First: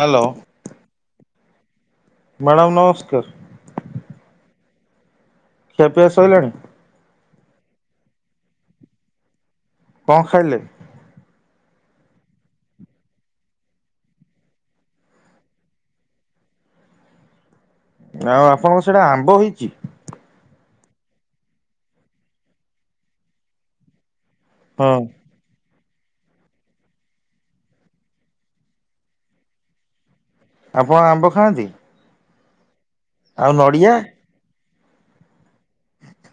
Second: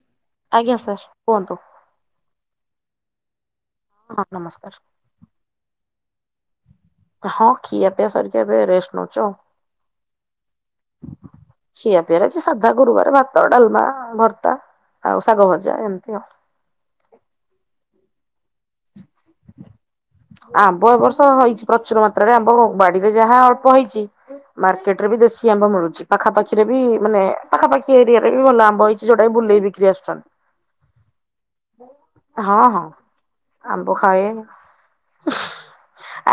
Hello ଆଜ୍ଞା sir. କୁହନ୍ତୁ। Madam ନମସ୍କାର। ହ ନମସ୍କାର। ଖିଆ ପିଆ ସାରିଲାଣି । ହଁ ଖିଆ ପିଇଆ ସରିକି ଏବେ ରେଷ୍ଟ ନଉଛୁ ଆଉ। କ ଖାଇଲେ? ଖିଆ ପିଇରେ କି ସାଧା ଗୁରୁବାର ଭାତ ଡାଲମା ଭର୍ତ୍ତା ଆଉ ଶାଗ ଭଜା ଏମିତି ଆଉ ଆଉ ଆପଣଙ୍କ ସେଇଟା ଆମ୍ବ ହେଇଛି? ଆମ୍ବ ଏବ ବର୍ଷ ହେଇଛି ପ୍ରଚୁର ମାତ୍ରାରେ ଆମ୍ବ ବାଡିରେ ଯାହା ଅଳ୍ପ ହେଇଛି। ହଁ ମାର୍କେଟ ରେ ବି ଦେଶୀ ଆମ୍ବ ମିଳୁଛି। ପାଖାପାଖିରେ ବି ମାନେ ପାଖାପାଖି ଏରିଆରେ ବି ଭଲ ଆମ୍ବ ହେଇଛି ଯଉଟାକି ବି ବୁଲେଇ ବିକି ଆସୁଛନ୍ତି। ଆପଣ ଆମ୍ବ ଖାଆନ୍ତି? ହଁ ଆଉ ହଁ। ନଡ଼ିଆ ଆମ୍ବ ଖାଏ।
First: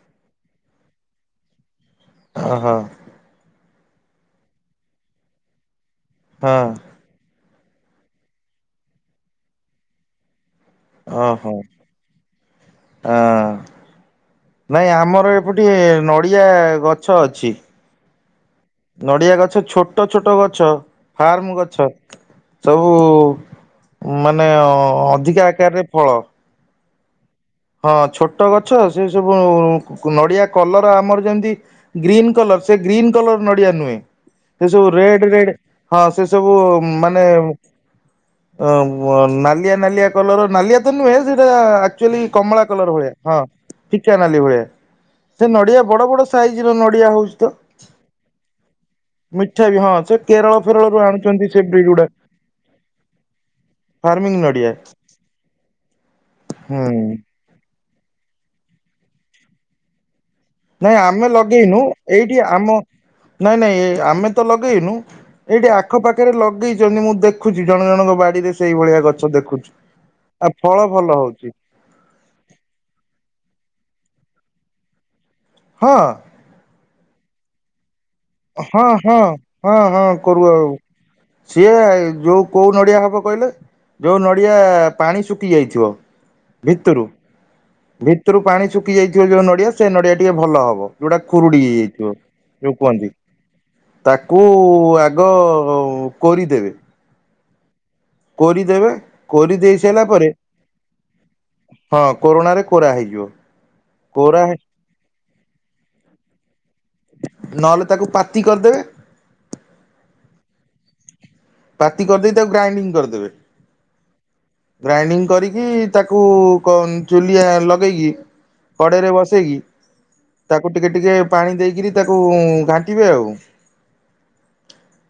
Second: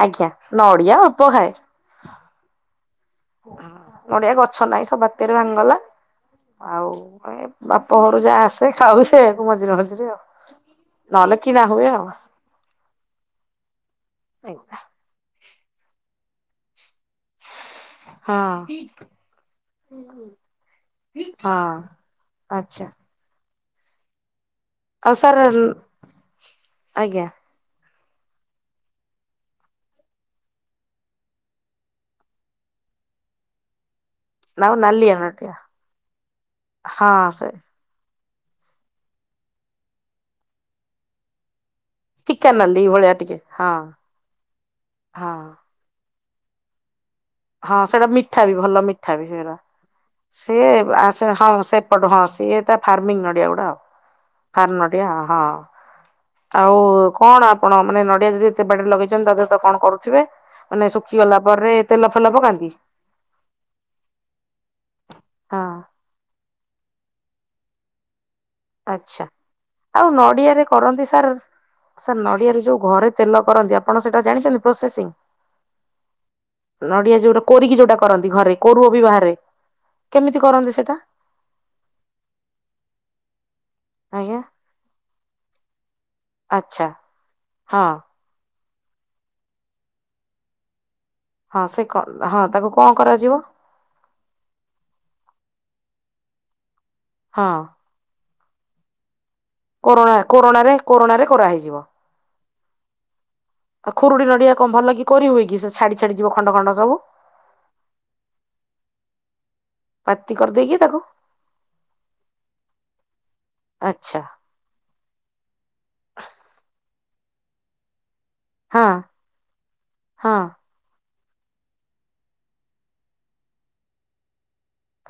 ଆଜ୍ଞା ନଡିଆ ଅଳ୍ପ ଖାଏ। ଓହୋ। ନଡିଆ ଗଛ ନାହିଁ ସବୁ ବାତ୍ୟାରେ ଭାଙ୍ଗି ଗଲା ହଁ ଆଉ ଏ ବାପ ଘରୁ ଯାହା ଆସେ ଖାଉ ସେୟାକୁ ମଝିରେ ମଝିରେ ଆଉ ନହେଲେ ଓହୋ କିଣା ହୁଏ ଆଉ। ହଁ ନାଇଁ ଆମର ଏ ଗୋଟେ ନଡ଼ିଆ ଗଛ ଛଅ ଅଛି। ହଁ। ନଡିଆ ଗଛ ଛୋଟ ଛୋଟ ଗଛ ଫାର୍ମ ହଁ ଗଛ ଆଚ୍ଛା ସବୁ ମ ମାନେ ଆଉ ସାର୍ ଅଧିକା ଆକାରରେ ଫଳ ଆଜ୍ଞା। ହଁ ଛୋଟ ଗଛ ସେ ସବୁ ନଡିଆ କଲର ଆମର ଯେମିତି ଗ୍ରୀନ କଲର ସେ ଗ୍ରୀନ୍ କଲର ନଡିଆ ନୁହେଁ। ସେ ଆଉ ସବୁ ନାଲିଆ ରେଡ ମାଟିଆ ରେଡ ହଁ ସେ ସବୁ ମାନେ ହଁ ସେ ଅ ବ୍ୟ ନାଲିଆ ନାଲିଆ କଲର ନାଲିଆ ତ ନୁହେଁ ସେଟାଆ ଆକଚୁ ଫିକା କମଳା ନାଲି କଲର ଭଳିଆ ହଁ ଟିକେ ଚିକେନାଲି ଭଳିଆ ହଁ ସେ ନଡିଆ ବଡବଡ ସି ସାଇଜର ନଡ଼ିଆ ହଉଛି। ତ। ହଁ ସେଟା ମିଠା ବି ଭଲ ମିଠା ବି ହେରା ବି ହଁ କେରଳ ସେ ଫେରଳରୁ ଆସେ ଆଣୁଛନ୍ତି ହଁ ସେ ବ୍ରିଡ ଗୁଡା ସେପଟୁ ହଁ ସିଏତ ଫାର୍ମଂ ନଡିଆ ଗୁଡା ଆଉ ଫାର୍ମ ନଡିଆ ହଁ ଆଉ ହୁଁ କଣ? କଣ ମାନେ ନଡ଼ିଆ ଯଦି ଏତେ ବାଡ଼ିରେ ଲଗେଇଛନ୍ତି ତା ଦେହେରେ ତ କଣ କରୁିବେ ନାଇଁ ଆମେ ଲଗେଇନୁ ଏଇଠି ପକାନ୍ତି ଆମ ନାଇଁ ନାଇଁ ଏ ଆମେ ତ ଲଗେଇନୁ ହଁ ଏଇଠି ଆଖ ପାଖରେ ଲଗେଇଛନ୍ତି ମୁଁ ଦେଖୁଛି ଜଣ ଜଣଙ୍କ ବାଡିରେ ସେଇଭଳିଆ ଗଛ ଆଚ୍ଛା ଦେଖୁଛି। ଆଉ ନଡିଆରେ ଫଳ କରନ୍ତି ଭଲ ସାର୍ ହଉଛି ସାର୍ ନଡିଆରେ ଯୋଉ ଘରେ ତେଲ କରନ୍ତି ଆପଣ ସେଠା ତ ଜାଣିଛନ୍ତି ପ୍ରସେସିଂ ହଁ ନଡ଼ିଆ ଯୋଉଟା କରିକି ଯଉଟା ହଁ ହଁ ହଁ ହଁ କେମିତି କରୁଅ ଆଉ କରନ୍ତି ସେଟା? ସିଏ ଯୋଉ କୋଉ ନଡିଆ ହବ କହିଲେ ଯୋଉ ଆଜ୍ଞା ନଡିଆ ପାଣି ଶୁଖି ଯାଇଥିବ ଆଚ୍ଛା ଭିତରୁ ହଁ ଭିତରୁ ପାଣି ଶୁଖି ପକି ଯାଇଥିବ ଯୋଉ ନଡ଼ିଆ ସେ ନଡ଼ିଆ ଟିକେ ଭଲ ହବ। ଯୋଉଟା ଖୁରୁଡି ହଁ ସେ କ ହେଇଯାଇଥିବ ହଁ ତାକୁ ଯୋଉ କଣ କୁହନ୍ତି। କରାଯିବ? ତାକୁ ଆଗ କୋରି ଦେବେ ହଁ। କୋରି ଦେବେ କରୋଣା କୋରୋଣାରେ କୋରୋଣାରେ କରାହେଇଯିବ। ହଁ କୋରଣାରେ କୋରା ହେଇଯିବ। ଆଉ ଖୁରୁଡି କୋରା ନଡିଆ କଣ ଭଲ କି କୋଳି ହୁଏ କି ସେ ଛାଡି ଛାଡି ଯିବ ଖଣ୍ଡ ଖଣ୍ଡ ସବୁ ନହେଲେ ତାକୁ ପାତି କରିଦେବେ ପାତି କରିଦେଇକି ତାକୁ ପାତି କରିଦେଇ ତାକୁ ଗ୍ରାଇଡିଙ୍ଗ କରିଦେବେ। ଆଚ୍ଛା ଗ୍ରାଇଣ୍ଡିଙ୍ଗ କରିକି ତାକୁ କଣ ଚୁଲିଆ ଲଗେଇକି। ହଁ କଡେଇରେ ବସେଇକି ହଁ ତାକୁ ଟିକେ ଟିକେ ପାଣି ଦେଇକରି ତାକୁ ଘାଣ୍ଟିବେ ଆଉ।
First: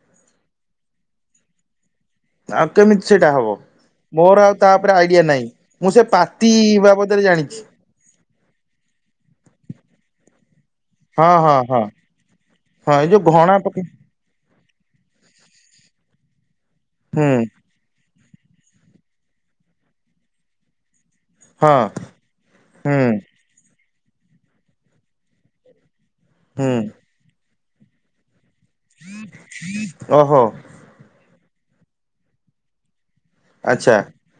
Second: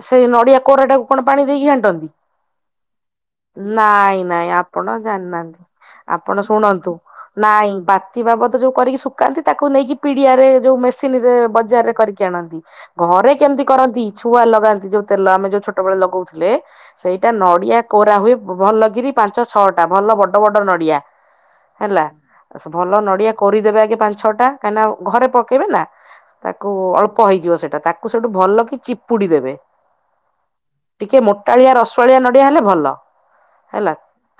ସେଇ ନଡ଼ିଆ କୋରାଟାକୁ କଣ ପାଣି ଦେଇକି ଘାଣ୍ଟନ୍ତି? ଆଉ କେମିତି ସେଇଟା ହବ? ନାଇଁ ମୋର ନାଇଁ ଆଉ ତା ଆପଣ ଉପରେ ଆଇଡିଆ ନାହିଁ ଜାଣିନାହାନ୍ତି, ମୁଁ ସେ ଆପଣ ପାତି ଶୁଣନ୍ତୁ, ବାବଦରେ ଜାଣିଛି। ନାଇଁ ପାତି ବାବଦ ଯୋଉ କରିକି ଶୁଖାନ୍ତି ତାକୁ ନେଇକି ପିଡିଆରେ ଯୋଉ ମେସିନ ରେ ହଁ ହଁ ହଁ ବଜାରରେ କରିକି ଆଣନ୍ତି, ହଁ ଏଇ ଯୋଉ ଘରେ ଘଣା କେମିତି ପକେଇ କରନ୍ତି, ଛୁ ଲଗାନ୍ତି ଯଉ ତେଲ, ଆମେ ଯୋଉ ଛୋଟ ବେଳେ ଲଗଉଥିଲେ। ସେଇଟା ହୁଁ ନଡିଆ କୋରା ହୁଏ। ଭଲକିରି ପାଞ୍ଚ ଛଅଟା ଭଲ ବଡ ବଡ ନଡିଆ। ହଁ ହେଲା, ଭଲ ହୁଁ ନଡିଆ କୋରିଦେବେ ଆଗେ ପାଞ୍ଚ ଛଅ ଟା କାହିଁକିନା ଘରେ ପକେଇବେ ନା। ହୁଁ ତାକୁ ଅଳ୍ପ ହେଇଯିବ ସେ ତାକୁ ସେଇଠୁ ଭଲ କି ପୁଡ଼ି ଦେବେ, ଓହୋ ଟିକେ ମୋ ଳିଆ ରସୁଆଳିଆ ନଡ଼ିଆ ହେଲେ ଭଲ। ହେଲା ଆଚ୍ଛା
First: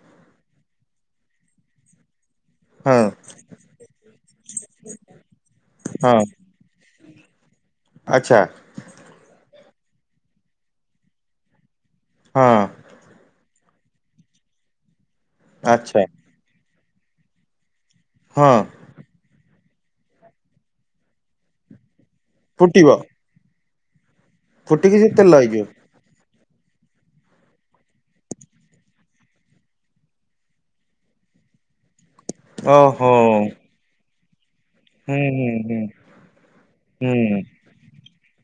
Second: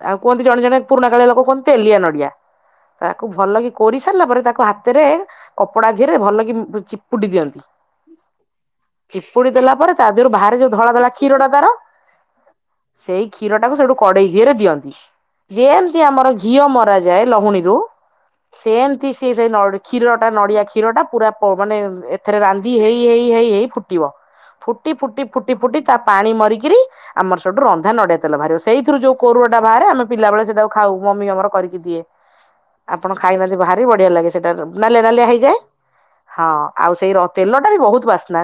ଆଉ କୁହନ୍ତି ଜଣେଜଣେ ପୁରୁଣାାକାଳୀଆ ଲୋକେ କୁହନ୍ତି ତେଲିଆ ନଡିଆ। ହଁ ତାକୁ ଭଲକି କୋରି ସାରିଲା ପରେ ତାକୁ ହାତରେ କପଡା ହଁ ଧିରେ ଭଲ କି ଚି ପୁଡିି ଦିଅନ୍ତି। ଆଚ୍ଛା। ପୁଡ଼ି ଦେଲା ପରେ ତା ଦେହରୁ ବାହାରେ ଯୋଉ ଧଳା ଧଳା କ୍ଷୀର ଟା ତାର। ହଁ ସେଇ ଖି କ୍ଷୀରଟାକୁ ସେଠୁ କଡେଇ ଦିହେରେ ଦିଅନ୍ତି। ଯେମତି ଆଚ୍ଛା ଆମର ଘିଅ ମର କରାଯାଏ ଲହୁଣୀରୁୁ। ହଁ ସେମତି ସେ ସେଇ ନଡିି କ୍ଷୀର ଟା ନଡିଆ କ୍ଷୀର ଟା ପୁରା ପ ମାନେ ଏତ ଏଥରେ ରାନ୍ଧି ଫୁଟିବ ହେଇ ହେଇ ହେଇ ହେଇ ଫୁ ଟିବ। ଫୁଟି ଫୁଟିକି ସେ ଫୁଟି ତେଲ ଫୁଟି ହେଇଯିବ ଫୁଟି ତା ପାଣି ମରିକି ଆମର ସଠୁ ରନ୍ଧା ନଡିଆ ତେଲ ବାହାରିବ, ସେଇଥିରୁ ଯୋଉ କୋରୁଅ ଟା ବାହାରେ ଆମେ ପିଲାବେଳେ ସେଇଟାକୁ ଖାଉ, ମମି ଆମର କରିକି ଦିଏ। ଆପଣ ଓହୋ। ଖାଇନାହାନ୍ତି ଭାରି ବଢିଆ ଲାଗେ। ସେଟା, ରମ- ନାଲିଆ, ହୁଁ ନାଲିଆ ହୁଁ ହେଇଯାଏ ୲ ହୁଁ ହଁ, ଆଉ ସେଇ ର, ହୁଁ ତେଲଟା ବି ବହୁତ ବାସେ। ନାଇଁ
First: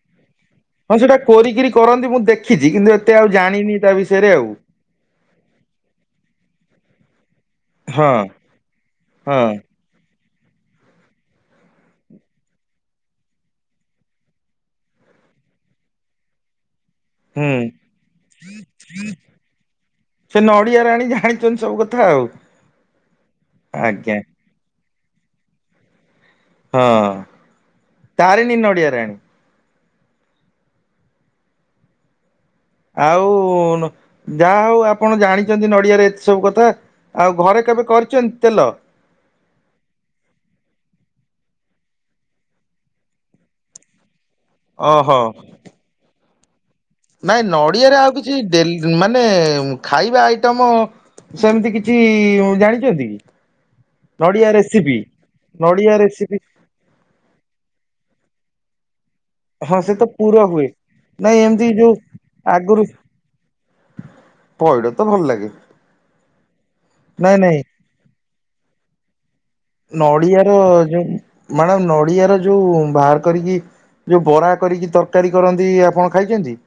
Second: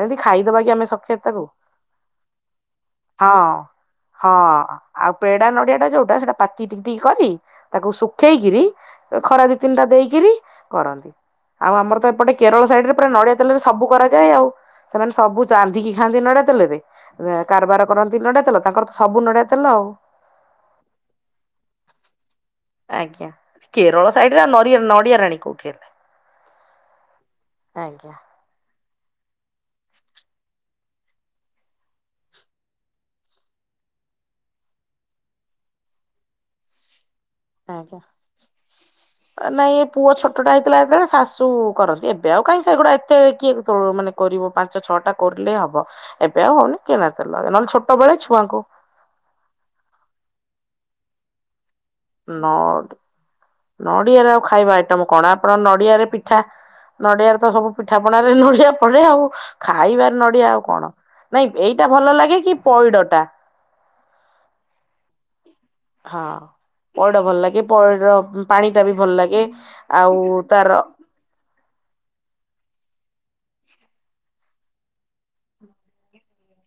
ହଁ, ସେଇଟା କୋରିକିରି କରନ୍ତି, ମୁଁ ଦେଖିଛି ୲କିନ୍ତୁ, ଏତେ ଆଉ ଜାଣିନି, ତା ବିଷୟରେ ଆଉ। ପେଡ଼ା, ନଡ଼ିଆ ଟା ଯୋଉଟା, ସେଇଟା ପାତି, ଟିକି, ଟିକି କରି ତାକୁ, ହଁ ଶୁଖେଇ କିରି, ଖରା ହଁ ଦି, ତିନିଟା ଦେଇକିରି- କରନ୍ତି, ଆଉ ଆମର ତ, ଏପଟେ କେରଳ ସାଇଟ୍ ରେ, ପୁରା ନଡିଆ ତେଲରେ ସବୁ କରାଯାଏ, ଆଉ। ସେମାନେ, ସବୁ ଚାନ୍ଦିକି ଖାନ୍ତି ୲ ନଡ଼ିଆ, ତେଲ ରେ- ହୁଁ କାର, ବାର କରନ୍ତି ନଡିଆ ତେଲ, ତାଙ୍କର ତ ସବୁ ନଡିଆ ତେଲ, ସେ ନଡିଆ ରାଣୀ ଜାଣିଛନ୍ତି ସବୁ କଥା ଆଉ। ଆଜ୍ଞା ୲ କେରଳ, ଆଜ୍ଞା ସାଇଡ ରେ ନଡ଼ିଆ, ନଡିଆ ରାଣୀ କୋଉ। କିିଲ। ହଁ, ତାରିଣି ନଡିଆ। ଣି ଆଉ, ଯାହା ହଉ ଆପଣ ଜାଣିଛନ୍ତି ୲ ନଡିଆରେ, ଏତେ ସବୁ କଥା। ଆଉ ଘରେ କେବେ କରିଛନ୍ତି ତେଲ? ନାଇଁ, ଏ ପୁଅ ଛୋଟ ଟା, ହେଇଥିଲା, ଯେତେବେଳେ ଶାଶୁ କରନ୍ତି ୲ ଏବେ ଆଉ, କାହିଁ ସେଗୁଡା, ଏତେ କିଏ ମାନେ କରିବ, ପାଞ୍ଚ, ଛଅ ଟା ଓହୋ କରିଲେ ହବ। ଏବେ, ଆଉ ହଉନି । ନାଇଁ, ନଡିଆରେ ଆଉ କିଛି ଡେଲି, ମାନେ ଖାଇବା ଆଇ ତମ, ସେମିତି କି କିଛି ନ, ଜାଣିଛନ୍ତି ନଡିଆରେ ଆଉ ନଡିଆ ଖାଇବା, ରେସିପି ଆଇଟମ୍ କଣ, ଆପଣ ନଡିଆ ନଡିଆରେ ରେସିପି ପିଠା, ନଡିଆରେ ତ ସବୁ ପିଠା, ପଣାରେ ନଡିଆ ପଳେ, ଆଉ ହଁ, ସେ ତ ଖାଇବାରେ ପୁର ନଡିଆ ଆଉ ହୁଏ କଣ ୲ ନାଇଁ, ଏମିତି ଏଇଟା ଯୋଉ ଭଲ ଲାଗେ କି ଆଗରୁ। ପଇଡଟା ପଇଡ, ତ ଭଲ ଲାଗେ। ହଁ, ପଇଡ ନାଇଁ ଭଲ ନାଇଁ ଲାଗେ । ପଇଡ ପାଣି, ଟା ବି ଭଲ, ଲାଗେ। ଆଉ ନଡିଆର ତାର ଯୋଉ, ମାନେ ନଡ଼ି ଆର, ଯୋଉ ବାହାର କରିକି, ଯୋଉ ବରା କରିକି ତରକାରୀ, କରନ୍ତି ଆପଣ ଖାଇଛନ୍ତି?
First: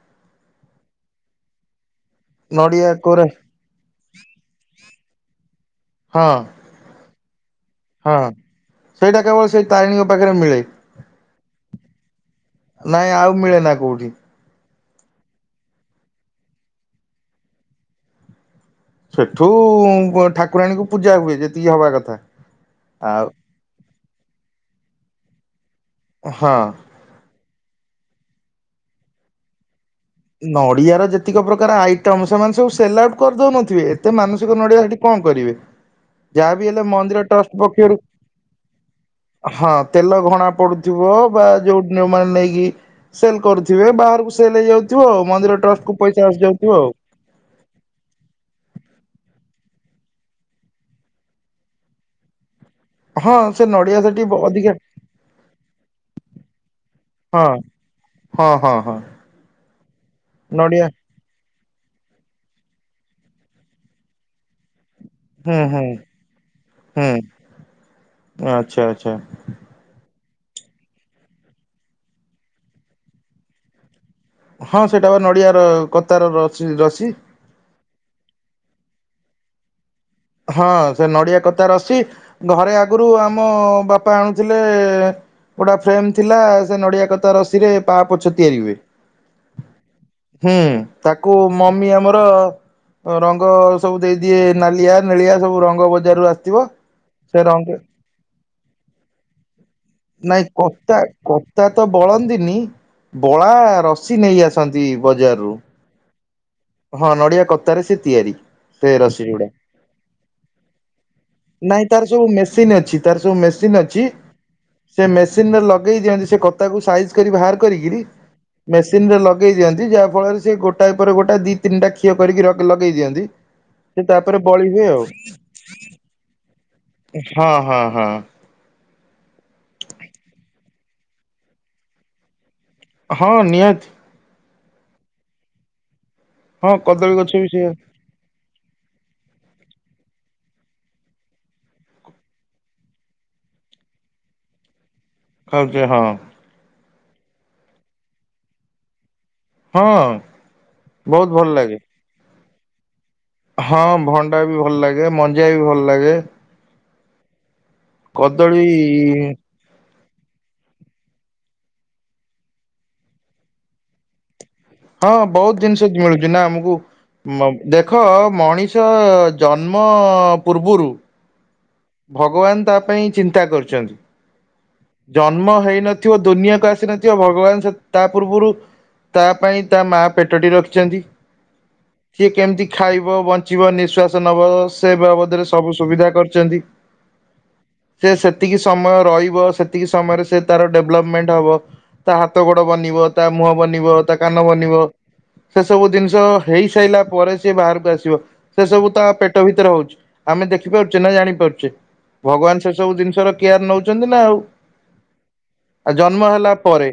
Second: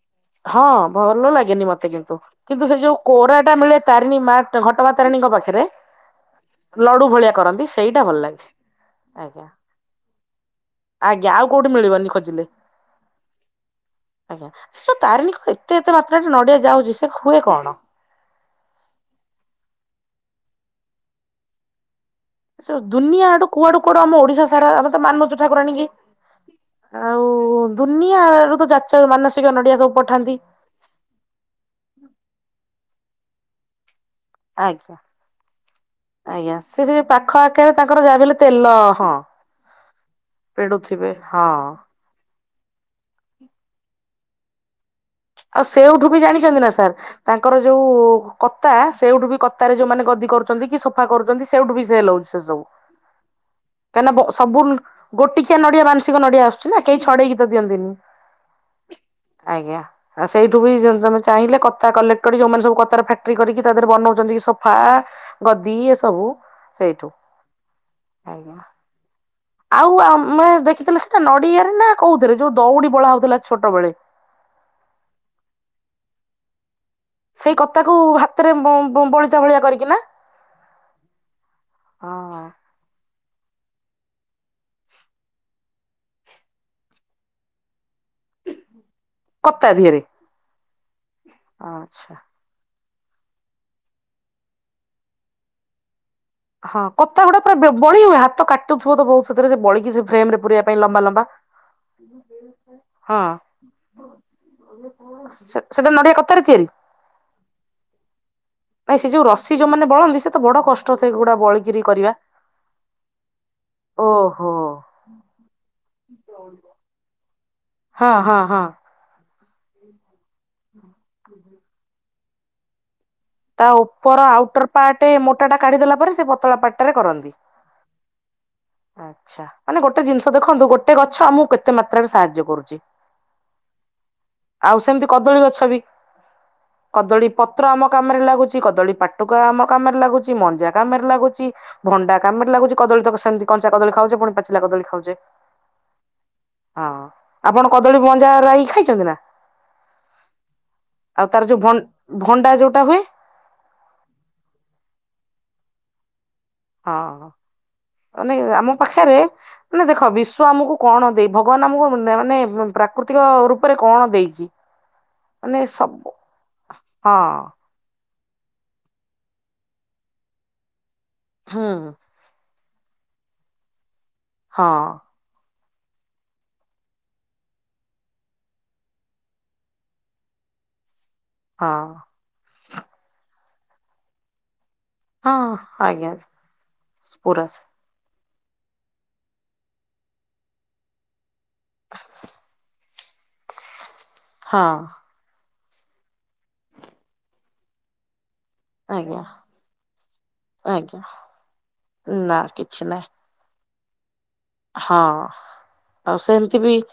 ହଁ, ଭଲ ଲାଗେନି ମତେ କିନ୍ତୁ, କିନ୍ତୁ ସେ ନଡିଆ ଯୋଉ କୋରା କୋରାଟା ମିଳେ, ତାରିଣୀ ମା, ଘଟଗାଁ ତାରିଣୀଙ୍କ ପାଖରେ- ହଁ ଲଡୁ, ଭଳିଆ କରନ୍ତି- ସେଇଟା ହଁ, ଭଲ ଲାଗେ ସେଇଟା ଆଜ୍ଞା କେବଳ, ସେଇ ତାରିଣୀ ଙ୍କ ପାଖରେ, ମିଳେ ୲ ଆଜ୍ଞା, ଆଉ କୋଉଠି, ମିଳିବନି ଖୋଜିଲେ, ନାଇଁ ଆଉ ମିଳେ ନା କୋଉଠି ଆଜ୍ଞା । ସେଟା, ତାରିଣୀ କୁ ଏତେ, ଏତେ ମାତ୍ରାରେ ନଡିଆ ଯାଉଛି, ସେ ହୁଏ କଣ? ସେଠୁ, ବ ଠାକୁରାଣୀଙ୍କୁ ପୂଜା ହୁଏ, ଯେତିକି ହବା କଥା । ଦୁନିଆଡୁ କୁଆଡୁ କୁଆଡୁ ଆମ ଓଡିଶା ସାରା, ଆମେ ତ ମାନୁଛୁ ଠାକୁରାଣୀ କି? ହଁ ଆଉ ଦୁନିଆ ରୁ ଲୋକ ଚାଚକା ମାନସିକ ନଡିଆ ସବୁ ପଠାନ୍ତି ନଡିଆର ଯେତିକ ପ୍ରକାର ଆଇଟମ, ସେମାନେ ସବୁ ସେଲାକ କରିଦଉନଥିବେ ଏତେ ମାନସିକ ନଡ଼ିଆ ଆଜ୍ଞା। ସେଠି କଣ କରିବେ, ଆଜ୍ଞା ଯାହା ବିି ସେ ହେଲେ ସେ ମନ୍ଦିର ପାଖ ଟ୍ରଷ୍ଟ ଆଖରେ ପକ୍ଷରୁ, ତାଙ୍କର ଯାହାବି ହେଲେ ତେଲ ହଁ ହଁ, ତେଲ ଘଣା ପେଡୁଥିବେ ପଡୁଥିବ, ବା ହଁ। ଯୋଉମାନେ ନେଇକି ସେଲ କରୁଥିବେ, ବାହାରକୁ ସେଲ୍ ହେଇ ଯାଉ ଆଉ, ସେଉଠୁ ବି ଜାଣିଛନ୍ତି ନା ସାର୍, ତାଙ୍କର ଯୋଉ କତା, ସେଇଠୁ ବି କ କତା ରେ ଯୋଉମାନେ ଗଦି କରୁଛନ୍ତି କି, ସୋଫା କରୁଛନ୍ତି, ସେଇଠୁ ବି ସେଲ ହଉଛି, ସେ ସବୁ । ହଁ ସେ ନଡିଆ ତା ସେଠି ମାନେ ସବୁ ଅଧିକା ଗୋଟିକିଆ ନଡିଆ, ମାନସିକ ନଡିଆ, ଆସୁଛି ନା, କେହି ଛଡେଇକି ତ ହଁ ଦିଅନ୍ତିନି, ହଁ ହଁ ହଁ ଆଜ୍ଞା । ସେଇଠୁ ବି ନଡିଆ ଯଦି ତମେ ଚାହିଁଲେ କ କତା କଲେକ୍ଟ କରି ଯୋଉମାନେ ସବୁ କତାର ଫ୍ୟାକ୍ଟ୍ରି କରିକି ତା ଦେରେ ବନାଉଛନ୍ତି ସୋଫା ହୁଁ ଗଦି ହୁଁ ଏସବୁ ସେଇଠୁ ହୁଁ ଆଜ୍ଞା। ଆଚ୍ଛା ଆଚ୍ଛା ଆଉ ଆମେ ଦେଖିଥିଲେ ସେଟା ନଡ଼ିଆରେ ନା କୋଉଥିରେ ଯୋଉ ଦଉଡି ବଳା ହଉଥିଲା ଛୋଟ ବେଳେ। ହଁ ସେଇଟା ବା ନଡ଼ିଆର କତାର ରସି ରସି। ସେଇ କତା ତାକୁ ହାତରେ ବ-ବ-ବଳିତା ଭଳିଆ କରିକିନା। ହଁ ସେ ନଡିଆକତା ରସି ହଁ ଘରେ ଆଗରୁ ଆ ଆମ ବାପା ଆଣୁଥିଲେ ଗୋଟେ ଫ୍ରେମ ଥିଲା, ସେ ନଡ଼ିଆକତା ରସିରେ ପାପୋଛ ତିଆରି ହୁଏ। କତା ଦିହରେ ହୁଁ ତାକୁ ମମି ଆଚ୍ଛା। ଆମର ରଙ୍ଗସବୁ ଦେଇଦିଏ ନାଲିଆ ନେଳିଆ ସବୁ ରଙ୍ଗ ବ ହଁ କତାଗୁଡା ପୁରା ବ-ବଳି ହୁଏ। ହାତ କାଟି [unintelligible] ବହୁତ ସେଥିରେ ସେ ବଳି। ନାଇଁ କତା କତା ତ ବଳନ୍ତିନି ହଁ ବଳା ରସି ନେଇଆସନ୍ତି ବଜାରରୁ। କତା ରେ ତିଆରି? ହଁ ନଡିଆ କତାରେ ସେ ତିଆରି। ଭାଇ ସେ ଯୋଉ ଗୁଡା ରସି ଯୋଉମାନେ ବଳନ୍ତି ସେ ତ ବଡ କଷ୍ଟ। ସେଗୁଡା ବଳିକିରି ନାଇଁ ତାର କରିବା ସବୁ ମେସିନ ଅଛି ତାର ସବୁ ମେସିନ ଅଛି ଓହୋ। ସେ ମେସିନରେ ଲଗେଇ ଦିଅନ୍ତି ସେ କତାକୁ ସାଇଜ କରି ବାହାର କରିକିରି ହଁ ହଁ ହଁ ମେସିନରେ ଲଗା ଦେଇ ଦିଅନ୍ତି, ଯାହା ଫଳରେ ଯେ ଗୋଟାଏ ପରେ ଗୋଟା ଦି ତାଖିଅ କରିକି ଲଗେଇ ଦିଅନ୍ତି। ତା ସେ ଉପର ତାପରେ ବଳି ଆଉଟର ହୁଏ ଆଉ ପାର୍ଟ ମୋଟା ଟା କାଢିଦଲା ପରେ ସେ ପତଳା ପାର୍ଟ ହଁ ହଁ ହଁ। ଆଚ୍ଛା, ମାନେ ଗୋଟେ ଜିନିଷ ଦେଖନ୍ତୁ, ଗୋଟେ ଗଛ ଆମକୁ କେତେ ମାତ୍ରାରେ ସାହାଯ୍ୟ କରୁଛି। ହଁ, ନିହାତି। ଆଉ ସେମିତି କଦଳୀ ଗଛ ବି। ହଁ କଦଳୀ ଗଛ ବି ସେଇଆ ପତ୍ର ଆମ କାମରେ ଲାଗୁଛି, କଦଳୀ ପାଟୁକା ଆମ କାମରେ ଲାଗୁଛି, ମଞ୍ଜା କାମରେ ଲାଗୁଛି, ଭଣ୍ଡା କାମରେ ଲାଗୁଛି, କଦଳୀତକ ସେମିତି କଞ୍ଚା କଦଳ ଖାଉଚେ, ପୁଣି ପାଚିଲା କଦଳୀ ଖାଉଚେ। ଖଉଚେ ହଁ । ହଁ, ଆପଣ କଦଳୀ ମଞ୍ଜା ରାଇ ଖାଇଛନ୍ତି ନା? ହଁ, ବହୁତ ଭଲ ଲାଗେ। ଟା ହୁଏ । ହଁ ଭଣ୍ଡା ବି ଭଲ ଲାଗେ, ମଞ୍ଜିଆ ବି ଭଲ ଲାଗେ। ହଁ। ମାନେ କଦଳୀ ଆମ ପାଖରେ ମାନେ ଦେଖ ବିଶ୍ବ ଆମକୁ କଣ ଦେଇ, ଭଗବାନ ଆମକୁ ମାନେ ପ୍ରାକୃତିକ ରୂପରେ କଣ ଦେଇଛି? ହଁ ବହୁତ ମାନେ ଜିନିଷ ସବୁ ମିଳୁଛି ନା ଆମକୁ ମ ହଁ ଦେଖ ମଣିଷ ଜନ୍ମ ପୂର୍ବରୁ ହୁଁ ଭଗବାନ ତା ପାଇଁ ଚିନ୍ତା କରିଛନ୍ତି। ହଁ ଜନ୍ମ ହେଇ ନଥିବ ଦୁନିଆକୁ ଆସି ନଥିବ ଭଗବାନ ତା ପୂର୍ବରୁ ତା ପାଇଁ ତା ମା ପେଟଟି ରଖିଛନ୍ତି ହଁ ସିଏ କେମିତି ଖାଇବ, ବଞ୍ଚିବ, ନିଶ୍ୱାସ ନେବ ସ ସେ ବାବଦରେ ସବୁ ସୁବିଧା କରିଛନ୍ତି। ସ୍ପୁରସ। ସେ ସେତିକି ସମୟ ରହିବ ସେତିକି ସମୟରେ ସେ ତାର ଡେଭଲପମେଣ୍ଟ ହେବ ତା ହାତ ଗୋଡ ବନିବ। ତା ମୁହଁ ବନିବ। ତା କାନ ହଁ ବନିବ। ସେ ସବୁ ଜିନିଷ ହେଇ ସାରିଲା ପରେ ସେ ବାହାରକୁ ଆସିବ। ସେ ସବୁ ତା ଆଜ୍ଞା ପେଟ ଭିତରେ ହଉଛି, ଆମେ ଆଜ୍ଞା ଦେଖିପାରୁଛେ ନା ଜାଣିପାରୁଛେ? ନା ଭଗବାନ ସେ କିଛି ସବୁ ନାହିଁ। ଜିନିଷର କିଏ ନେଉଛନ୍ତି ନା ଆଉ। ହଁ ଆ ଆଉ ଜନ୍ମ ହେଲା ସେମିତି ବି ପରେ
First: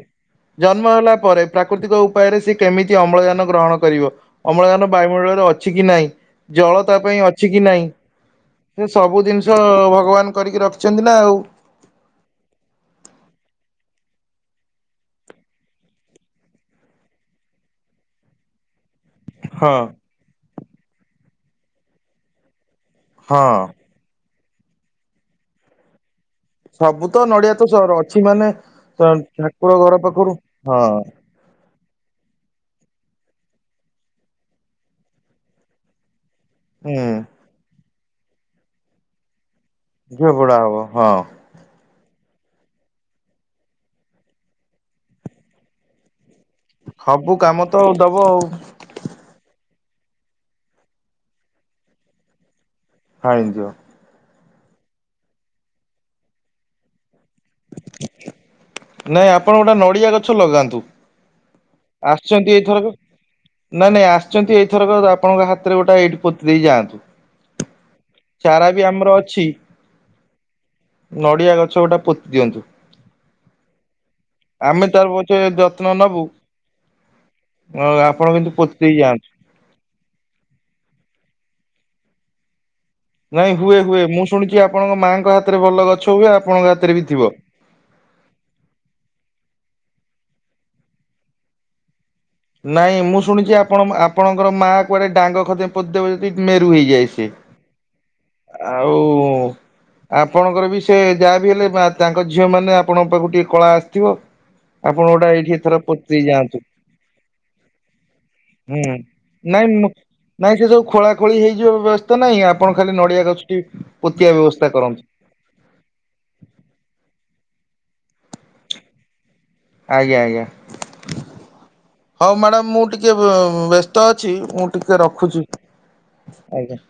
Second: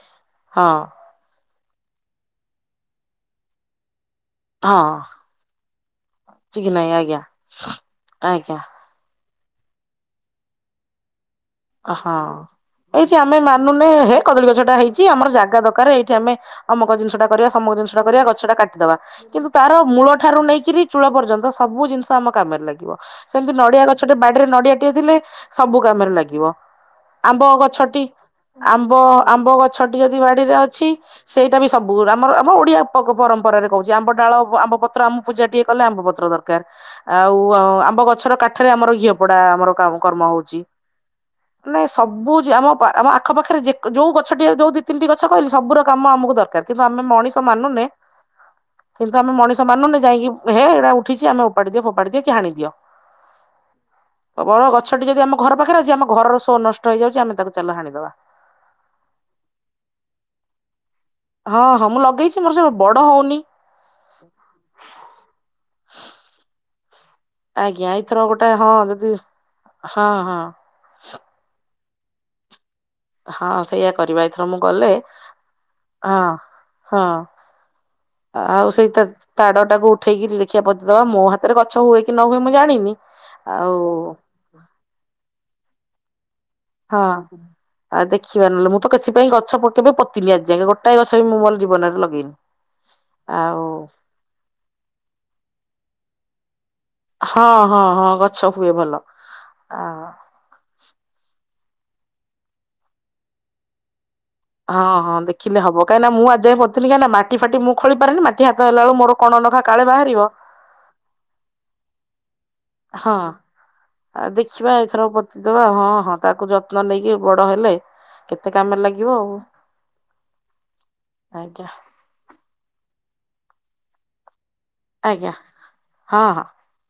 ହଁ ଜନ୍ମ ହେଲା ପରେ ପ୍ରାକୃତିକ ଉପାୟରେ ସେ କେମିତି ଅମ୍ଳଜାନ ଗ୍ରହଣ କରିବ ହଁ ଅମ୍ଳଜାନ ବାୟୁମଣ୍ଡଳରେ ଅଛି କି ନାହିଁ ଅଛି କି ଜଳ ନାଇଁ ତା ପାଇଁ ଆଜ୍ଞା ଅଛି କି ନାହିଁ ଆଜ୍ଞା ସେ ସବୁ ଜିନିଷ ଭଗବାନ କରିକି ରଖିଛନ୍ତି ନା ଆଉ। ହଁ ଏଇଠି ଆମେ ମାନୁନେ ହେ କଦଳୀ ଗଛ ଟା ହେଇଛି ଆମର ଜାଗା ଦରକାର ଏଇଠି ଆମେ ଅମୁକ ଜିନିଷ ଟା କରିବା ସମକ ଜିନିଷଟା କରିବା ଗଛଟା କାଟିଦବା। କିନ୍ତୁ ହଁ ତାର ମୂଳଠାରୁ ନେଇକି କିରି ଚୂଳ ପର୍ଯ୍ୟନ୍ତ ସବୁ ଜିନିଷ ଆମ କାମରେ ଲାଗିବ। ସେମିତି ହଁ। ନଡିଆ ଗଛଟେ ବାଡି ରେ ନଡିଆଟିଏ ଥିଲେ ସବୁ କାମରେ ଲାଗିବ। ସବୁ ତ ଆମ୍ବ ନଡିଆ ତ ସହର ଗଛଟି ଅଛି ମାନେ ଆମ୍ବ ତ ଆମ୍ବ ଠାକୁର ଘର ଗଛଟି ଯଦି ପାଖରୁ ବାଡିରେ ହଁ ଅଛି ସେଇଟା ବି ସବୁ ଆମର ଆମ ଓଡ଼ିଆ ପରମ୍ପରାରେ କହୁଛି ଆମ୍ବ ଡାଳ ଆମ୍ବପତ୍ର ଆମ ପୂଜାଟିଏ କଲେ ଆମ୍ବପତ୍ର ଦରକାର କାର ହୁଁ ଆଉ ଆମ୍ ବ ଗଛର କାଠରେ ଆମର ଘିଅ ପୋଡା ଆମର ଘିଅ ପୋଡ଼ା ହବ ହଁ। ଏ ସବୁ ଯେ ଆମ ଆମ ଆଖପାଖରେ ଯେ ଯୋଉ ଗଛଟିଏ ଯୋଉ ଦି ତିନିଟି ଗଛ କହିଲେ ସବୁର କାମ ଆମୁକୁ ଦରକାର। କିନ୍ତୁ ଆମେ ସବୁ ମଣିଷ କାମ ତ ମାନୁନେ ଦବ ଆଉ କିନ୍ତୁ ଆମେ ମଣି ଷ ମାନୁନେ ଯାଇକି ହେ ହେଟା ଉଠିଚି ଆମେ ଓପାଡି ଦିଅ ଫୋପାଡ଼ି ଦିଅ କି ହାଣି ଦିଅ। ହାଣିଦିଅ। ଅ ବର ଗଛଟି ଯଦି ଆମ ଘର ପାଖରେ ଅଛି ଆମ ଘରର ଶୋ ନଷ୍ଟ ହେଇଯାଉଚି ଆମେ ତାକୁ ଚାଲ ହାଣି ଦବା। ନାଇଁ ଆପଣ ଗୋଟେ ନଡ଼ିଆ ଗଛ ଲଗାନ୍ତୁ। ହଁ ହଁ ମୁଁ ଲଗେଇଛି ମୋର ଆସଚନ୍ତି ସେ ଏଇଥରକ ବଡ ହଉନି ନାଁ ନାଇଁ ଆସିଚନ୍ତି ଏଇଥରକ ଆପଣଙ୍କ ହା ତିରେ ଗୋଟେ ଏଇଟି ପୋତି ଦେଇକି ଯାନ୍ତୁ। ଆଜ୍ଞା ଏଇଥର ଗୋଟେ ହଁ ଆମର ଯଦି ଅଛି ହଁ ହଁ। ନଡିଆ ଗଛ ଗୋଟେ ପୋତି ଦିଅନ୍ତୁ। ହଁ ସେଇଆ କରିବା ଏଥର ମୁଁ ଆମେ ଗଲେ ତାର ପଛେ ଯତ୍ନ ହଁ ନବୁ ହଁ ଆପଣ କିନ୍ତୁ ଆଉ ପୋତି ସେଇ ଦେଇ ତା ଯାଆନ୍ତୁ। ତାଡଟାକୁ ଉଠେଇକିରି ଦେଖିବା ପୋତିଦବା ମୋ ହା ତାରେ ଗଛ ହୁଏ କି ନ ହୁଏ ମୁଁ ଜାଣିନି। ନାଇଁ ଆଉ ହୁଏ ହୁଏ ମୁଁ ଶୁଣିଚି ଆପଣଙ୍କ ମାଆଙ୍କ ହାତରେ ଭଲ ଗଛ ମୁଁ ବି ଆ ହଁ ଆଉ ଦେଖିବା ନଲେ ମୁଁ ତ କିଛି ପାଇଁ ଗଛ ପ କେବେ ପ ତିନି ଆଜି ଯାଙ୍କେ ଗୋଟାଏ ଗଛ ବି ମୁଁ ମୋର ଜୀବନରେ ଲଗେଇନି। ନାଇଁ ମୁଁ ଶୁଣିଚି ଆଉ ଆପଣ ମ ଆପଣଙ୍କର ମାଆ କୁଆଡ଼େ ଡାଙ୍ଗ ଖଣ୍ଡେ ପୋତିଦେବେ ବିତ୍ ମେ ହଁ ହଁ ହଁ। ଗଛ ହୁଏ ଆଉ ଭଲ ଆ ଆପଣଙ୍କର ବି ସେ ଯାହା ବିି ହେଲେ ମା ତାଙ୍କ ଝିଅ ମାନେ ଆପଣଙ୍କ ପାଖୁକୁ ଟିକେ କଳା ଆସିଥିବ। ହଁ ଆପଣ ହଁ ଗୋଟା ଏଇଠି ଦେଖିଲେ ଏଥର ହବ କାହିଁ ନାଁ ପୋତି ମୁଁ ଆଜି ଯାଆନ୍ତୁ ଯାଏ ପୋତିଥିଲି କାହିଁ ନାଁ ମାଟି ଫାଟି ମୁଁ ଖୋଳି ପାରେନି ମାଟି ହାତ ହେଲା ହୁଁ ଅଳୁ ମୋର କଣ ନଖା ନାଇଁ କାଳେ ମୁଁ ବାହାରିବ ନାଇଁ ପଣ ଖାଲି ନ ହଁ ଆ ଦେଖିବା ଏଥରକ ପୋତିଦବା ହଁ ହଁ ତାକୁ ଯତ୍ନ ନେଇକି ବ ରହେଲେ କେତେ କାମରେ ଲାଗିବ ଆଉ। ଆଜ୍ଞା ଆଜ୍ଞା ଆଜ୍ଞା ହଉ ମ୍ୟାଡାମ ମୁଁ ଟି ଟିକେ ବ ବ୍ୟସ୍ତ ଅଛି ମୁଁ ଟିକେ ଆଜ୍ଞା ରଖୁଛି ହଁ ହଁ। ଆଜ୍ଞା।